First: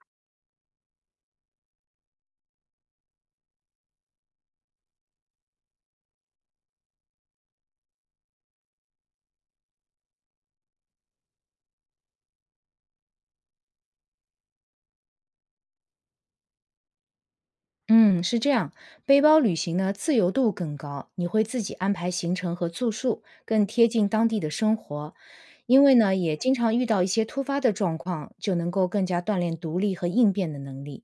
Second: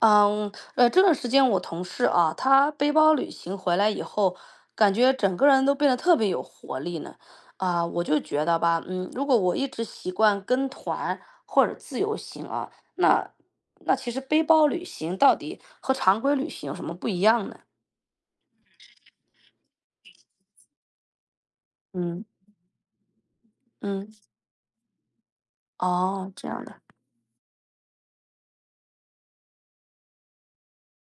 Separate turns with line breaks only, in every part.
这段时间我同事啊，他背包旅行回来以后，感觉整个人都变得特别有活力呢。啊，我就觉得吧，如果我一直习惯跟团或者自由行啊，那其实背包旅行到底和常规旅行有什么不一样呢？
嗯，是这样，背包旅行呢，自由度更高，你会自己安排
嗯
行程和住宿，更贴近
嗯，
当地的生活。因为呢，
哦，
也
这
经
样
常
的，
遇到一些突发的状况，就能够更加锻炼独立和应变的能力。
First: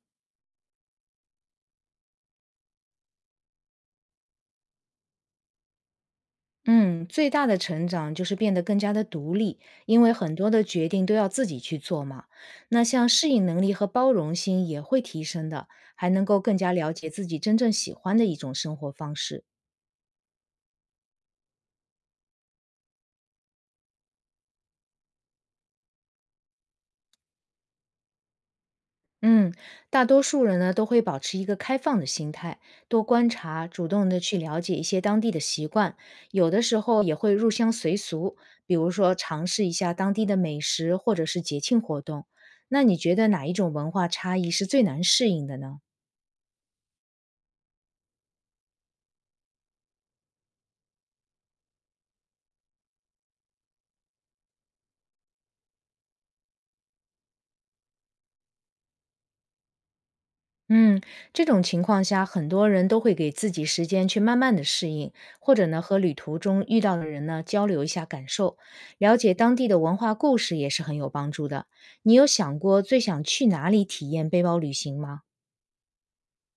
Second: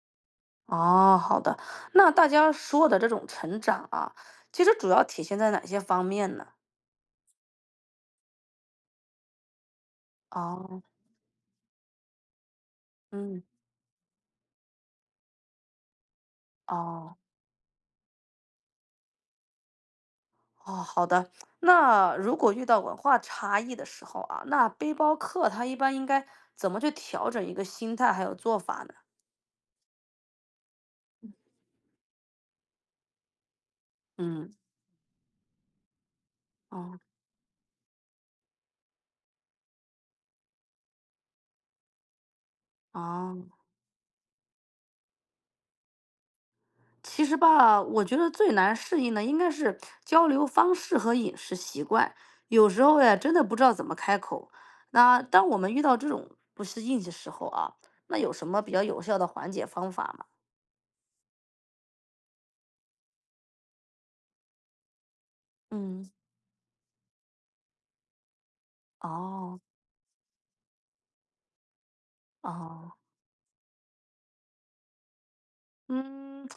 哦，好的。那大家说的这种成长啊，其实主要体现在哪些方面呢？
嗯，最大的成长就是变得更加的独立，因为很多的
哦，
决定都要自己去做嘛。那像适
嗯，
应能力和包容心也会提升的，还能够更加了解
哦。
自己真正喜欢的一种生活方式。
哦，好的。那如果遇到文化差异的时候啊，那背包客他一般应该怎么去调整一个心态还有做法呢？
嗯，大多数人呢都会保持一个开放的心态，多观察，主动的去
嗯，
了解一些当地的习惯，有的时
哦，
候也会入乡随俗，比如说尝试一下当地的美食或者是节庆活动。那你觉得
哦，
哪一种文化差异是最难适应的呢？
其实吧，我觉得最难适应的应该是交流方式和饮食习惯，有时候呀，真的不知道怎么开口。那当我们遇到这种不适应的时候啊，那有什么比较有效的缓解方法吗？
嗯，这种情况下，很多人都会给自己时间去慢慢的适应，或者呢和
嗯，
旅途中遇到的人呢交流一下感受，了解当
哦，
地的文化故事也是很有帮助的。你有想过
哦。
最想去哪里体验背包旅行吗？
嗯，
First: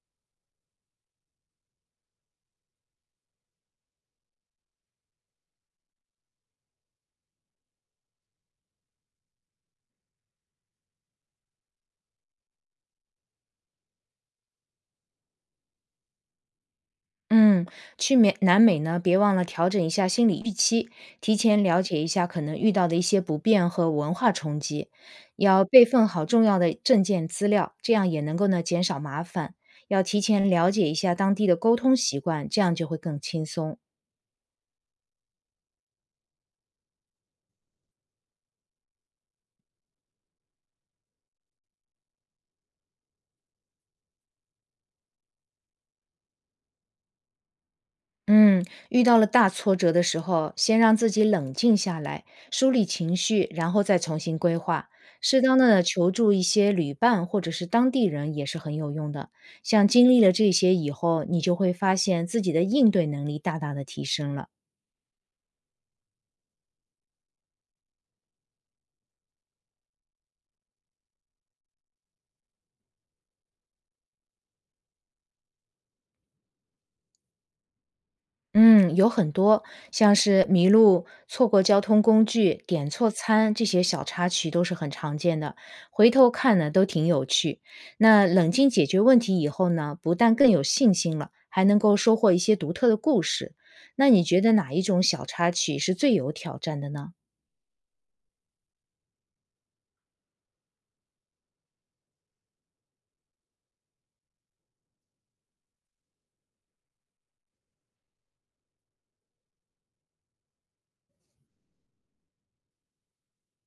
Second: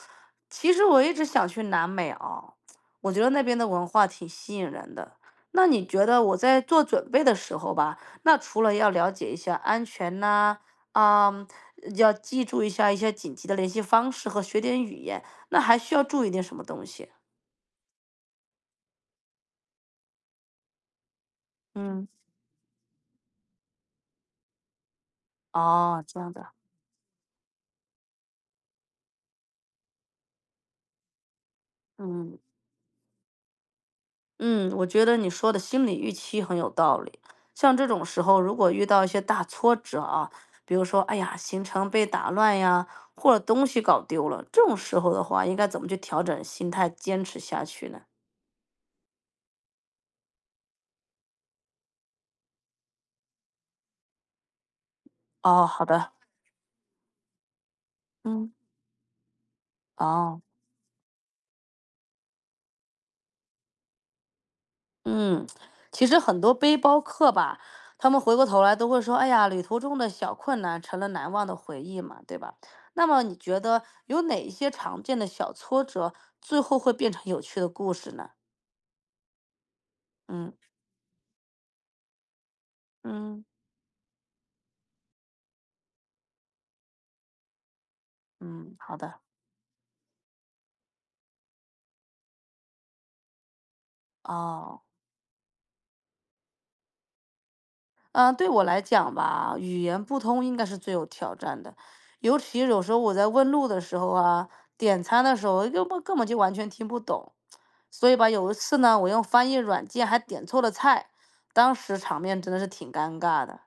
其实我一直想去南美啊，我觉得那边的文化挺吸引人的。那你觉得我在做准备的时候吧，那除了要了解一下安全呐，啊，要记住一下一些紧急的联系方式和学点语言，那还需要注意点什么东西？
嗯，去美南美呢，别忘了调整一下心理预期，提前了解一
嗯，
下可能遇到的一些不便和文化冲击，要备
哦，
份
这
好
样
重
的，
要的证件资料，这样也能够呢减少麻烦。要提前了解一下当地的沟通习
嗯。
惯，这样就会更轻松。
嗯，我觉得你说的心理预期很有道理。像这种时候，如果遇到一些大挫折啊，比如说，哎呀，行程被打乱呀，或者东西搞丢了，这种时候的话，应该怎么去调整心态，坚持下去呢？
嗯，遇到了大挫折的时候，先让自己冷静下来，梳理情绪，然后再重新规划。适当
哦，
的
好
求
的，
助一些旅伴或者是当地人也
嗯，
是很有用的。像经历了
哦，
这些以后，你就会发现自己的应对能力大大的提升了。
嗯，其实很多背包客吧，他们回过头来都会说，哎呀，旅途中的小困难成了难忘的回忆嘛，对吧？那么你觉得有哪一些常见的小挫折，最后会变成有趣的故事呢？
嗯，有很多，像是
嗯。
迷路、错过交通工具、点错
嗯，
餐这些小插曲都是很常见的。回头看呢，都挺有趣。那冷静
嗯，
解
好
决问
的，
题以后呢，不但更有信心了，还能够收获一些独特的故事。那你觉得哪一
哦，
种小插曲是最有挑战的呢？
嗯，对我来讲吧，语言不通应该是最有挑战的，尤其有时候我在问路的时候啊，点餐的时候，根本就完全听不懂，所以吧，有一次呢，我用翻译软件还点错了菜，当时场面真的是挺尴尬的。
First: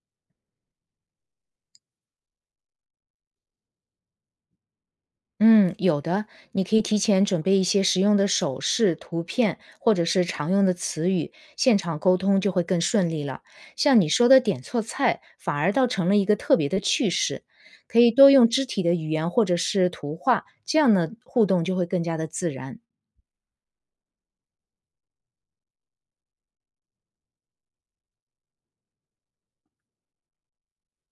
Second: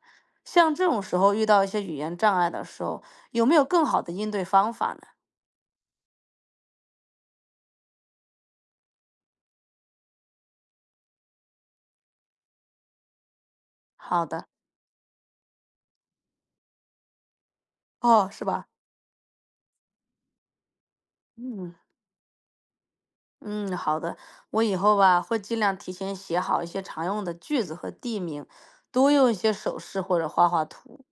像这种时候遇到一些语言障碍的时候，有没有更好的应对方法呢？
嗯，有的，你可以提前准备一些实用的手势、图片，或者是常用的词语，现场沟通就会更顺利了。像你
好
说的
的，
点错菜，反而倒成了一个特别的趣事。可以
哦，
多
是
用肢
吧？
体的语言或者是图画，这样呢，互动
嗯。
就会更加的自然。
嗯，好的，我以后吧会尽量提前写好一些常用的句子和地名，多用一些手势或者画画图。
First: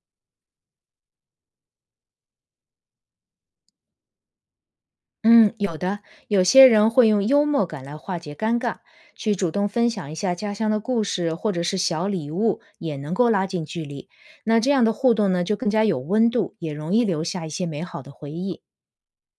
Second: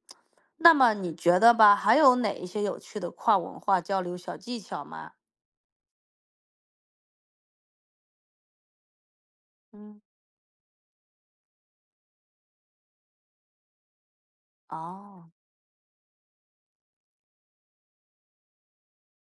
那么你觉得吧，还有哪一些有趣的跨文化交流小技巧吗？
嗯，有的，有些人会用幽默感来化解尴尬，去主动分
嗯
享一下家乡的故事或者是小礼物，也能够拉近距离。那这样的互动
哦，
呢，就更加有温度，也容易留下一些美好的回忆。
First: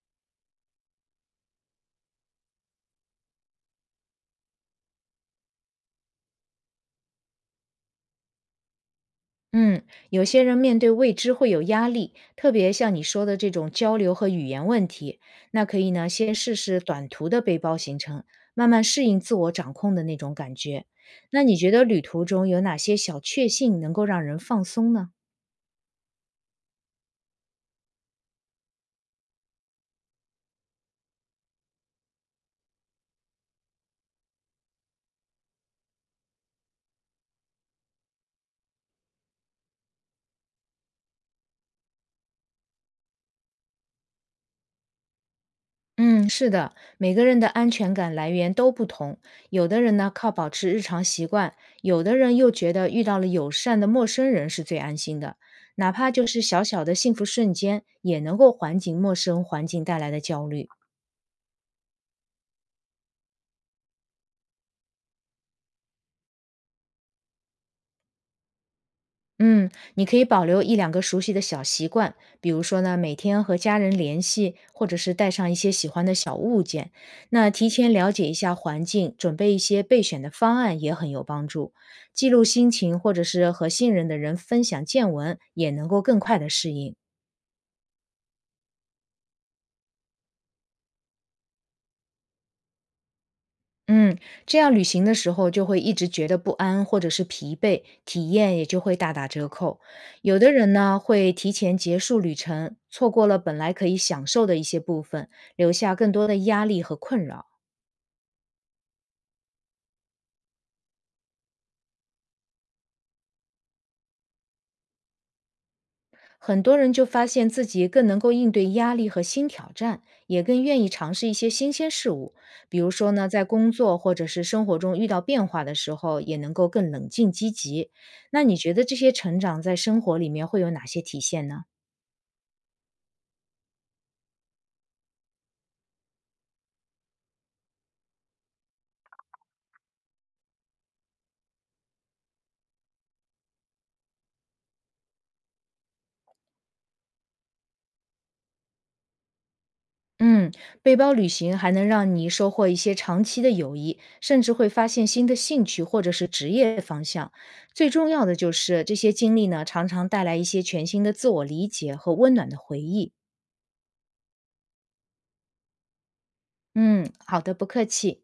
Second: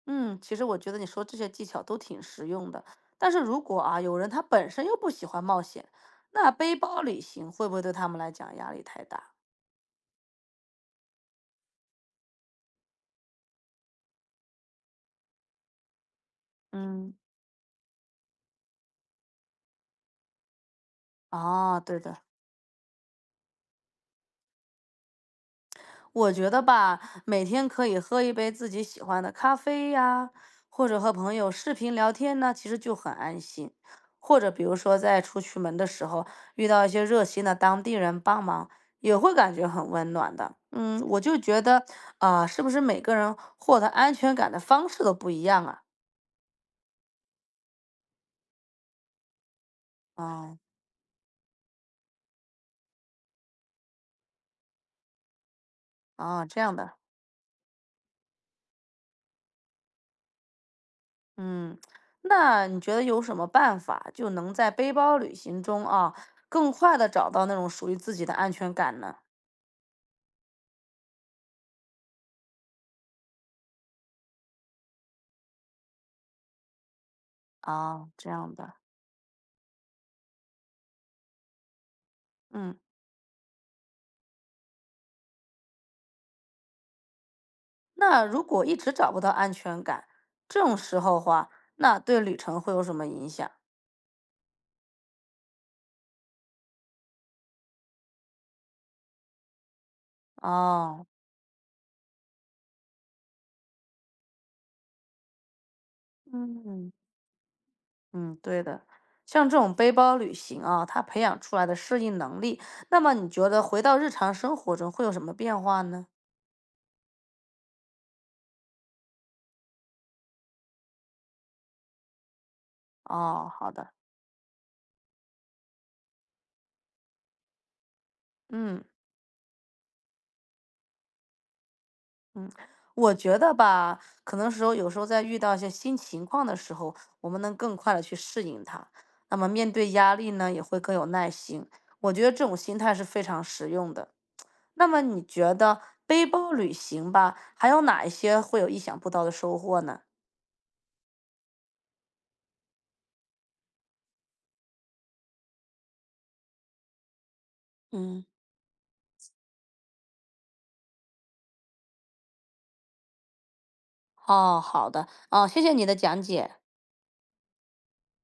嗯，其实我觉得你说这些技巧都挺实用的，但是如果啊有人他本身又不喜欢冒险，那背包旅行会不会对他们来讲压力太大？
嗯，有些人面对未知会有压力，特别像你说的这种交流和语言问题，那可以呢，先试试短
嗯。
途的背包行程，慢慢适应自我掌控的那种感觉。那你觉
哦，
得旅
对的。
途中有哪些小确幸能够让人放松呢？
我觉得吧，每天可以喝一杯自己喜欢的咖啡呀，或者和朋友视频聊天呢，其实就很安心。或者比如说在出去门的时候，遇到一些热心的当地人帮忙，也会感觉很温暖的。嗯，我就觉得啊，是不是每个人获得安全感的方式都不一样啊？
嗯，是的，每个人的安全感来源都不同。有的人呢靠保
啊
持日常习惯，有的人又觉得遇到了友善的陌生人是最安心的，哪怕就是
啊，这
小
样
小的
的，
幸福瞬间，也能够缓解陌生环境带来的焦虑。
嗯，那你觉得有什么办法就能在背包旅行中啊，更快的找到那种属于自己的安全感呢？
嗯，你可以保留一两个熟悉的小习惯，比如说呢，每天和家人联系，或者是带上一些喜欢的小物件。那提前
哦，
了解
这
一下
样的，
环境，准备一些备选的方案也很有帮助。记录心
嗯，
情，或者是和信任的人分享见闻，也能够更快的适应。
那如果一直找不到安全感，这种时候话，那对旅程会有什么影响？
嗯，这样旅行的时候就会一直觉得不安或者是疲惫，体验也就会大打折扣。有的人呢
哦，
会提前结束旅程，错过了本来可以享受的一些部分，留下更多的压力
嗯
和困扰。
嗯，对的，像这种背包旅行啊，它培养出来的适应能力，那么你觉得回到日常生活中会有什么变化呢？
很多人就发现自己更能够应对压力和新挑战，也更愿意尝试一些新鲜事物。比如说呢，在
哦，
工
好的，
作或者是生活中遇到变化的时候，也能够更冷静积极。那你觉得
嗯。
这些成长在生活里面会有哪些体现呢？
嗯，我觉得吧，可能有时候在遇到一些新情况的时候，我们能更快的去适应它。那么面对压力呢，也会更有耐心。我觉得这种心态是非常实用的。那么你觉得背包旅行吧，还有哪一些会有意想不到的收获呢？
嗯，背包旅行还能让你收获一些长期的友谊，甚至会发现新的兴趣或者是职业方向。最重要
嗯。
的就是这些经历呢，常常带来一些全新的自我理解和温暖的回忆。
哦，好的，哦，谢谢你的讲解。
嗯，好的，不客气。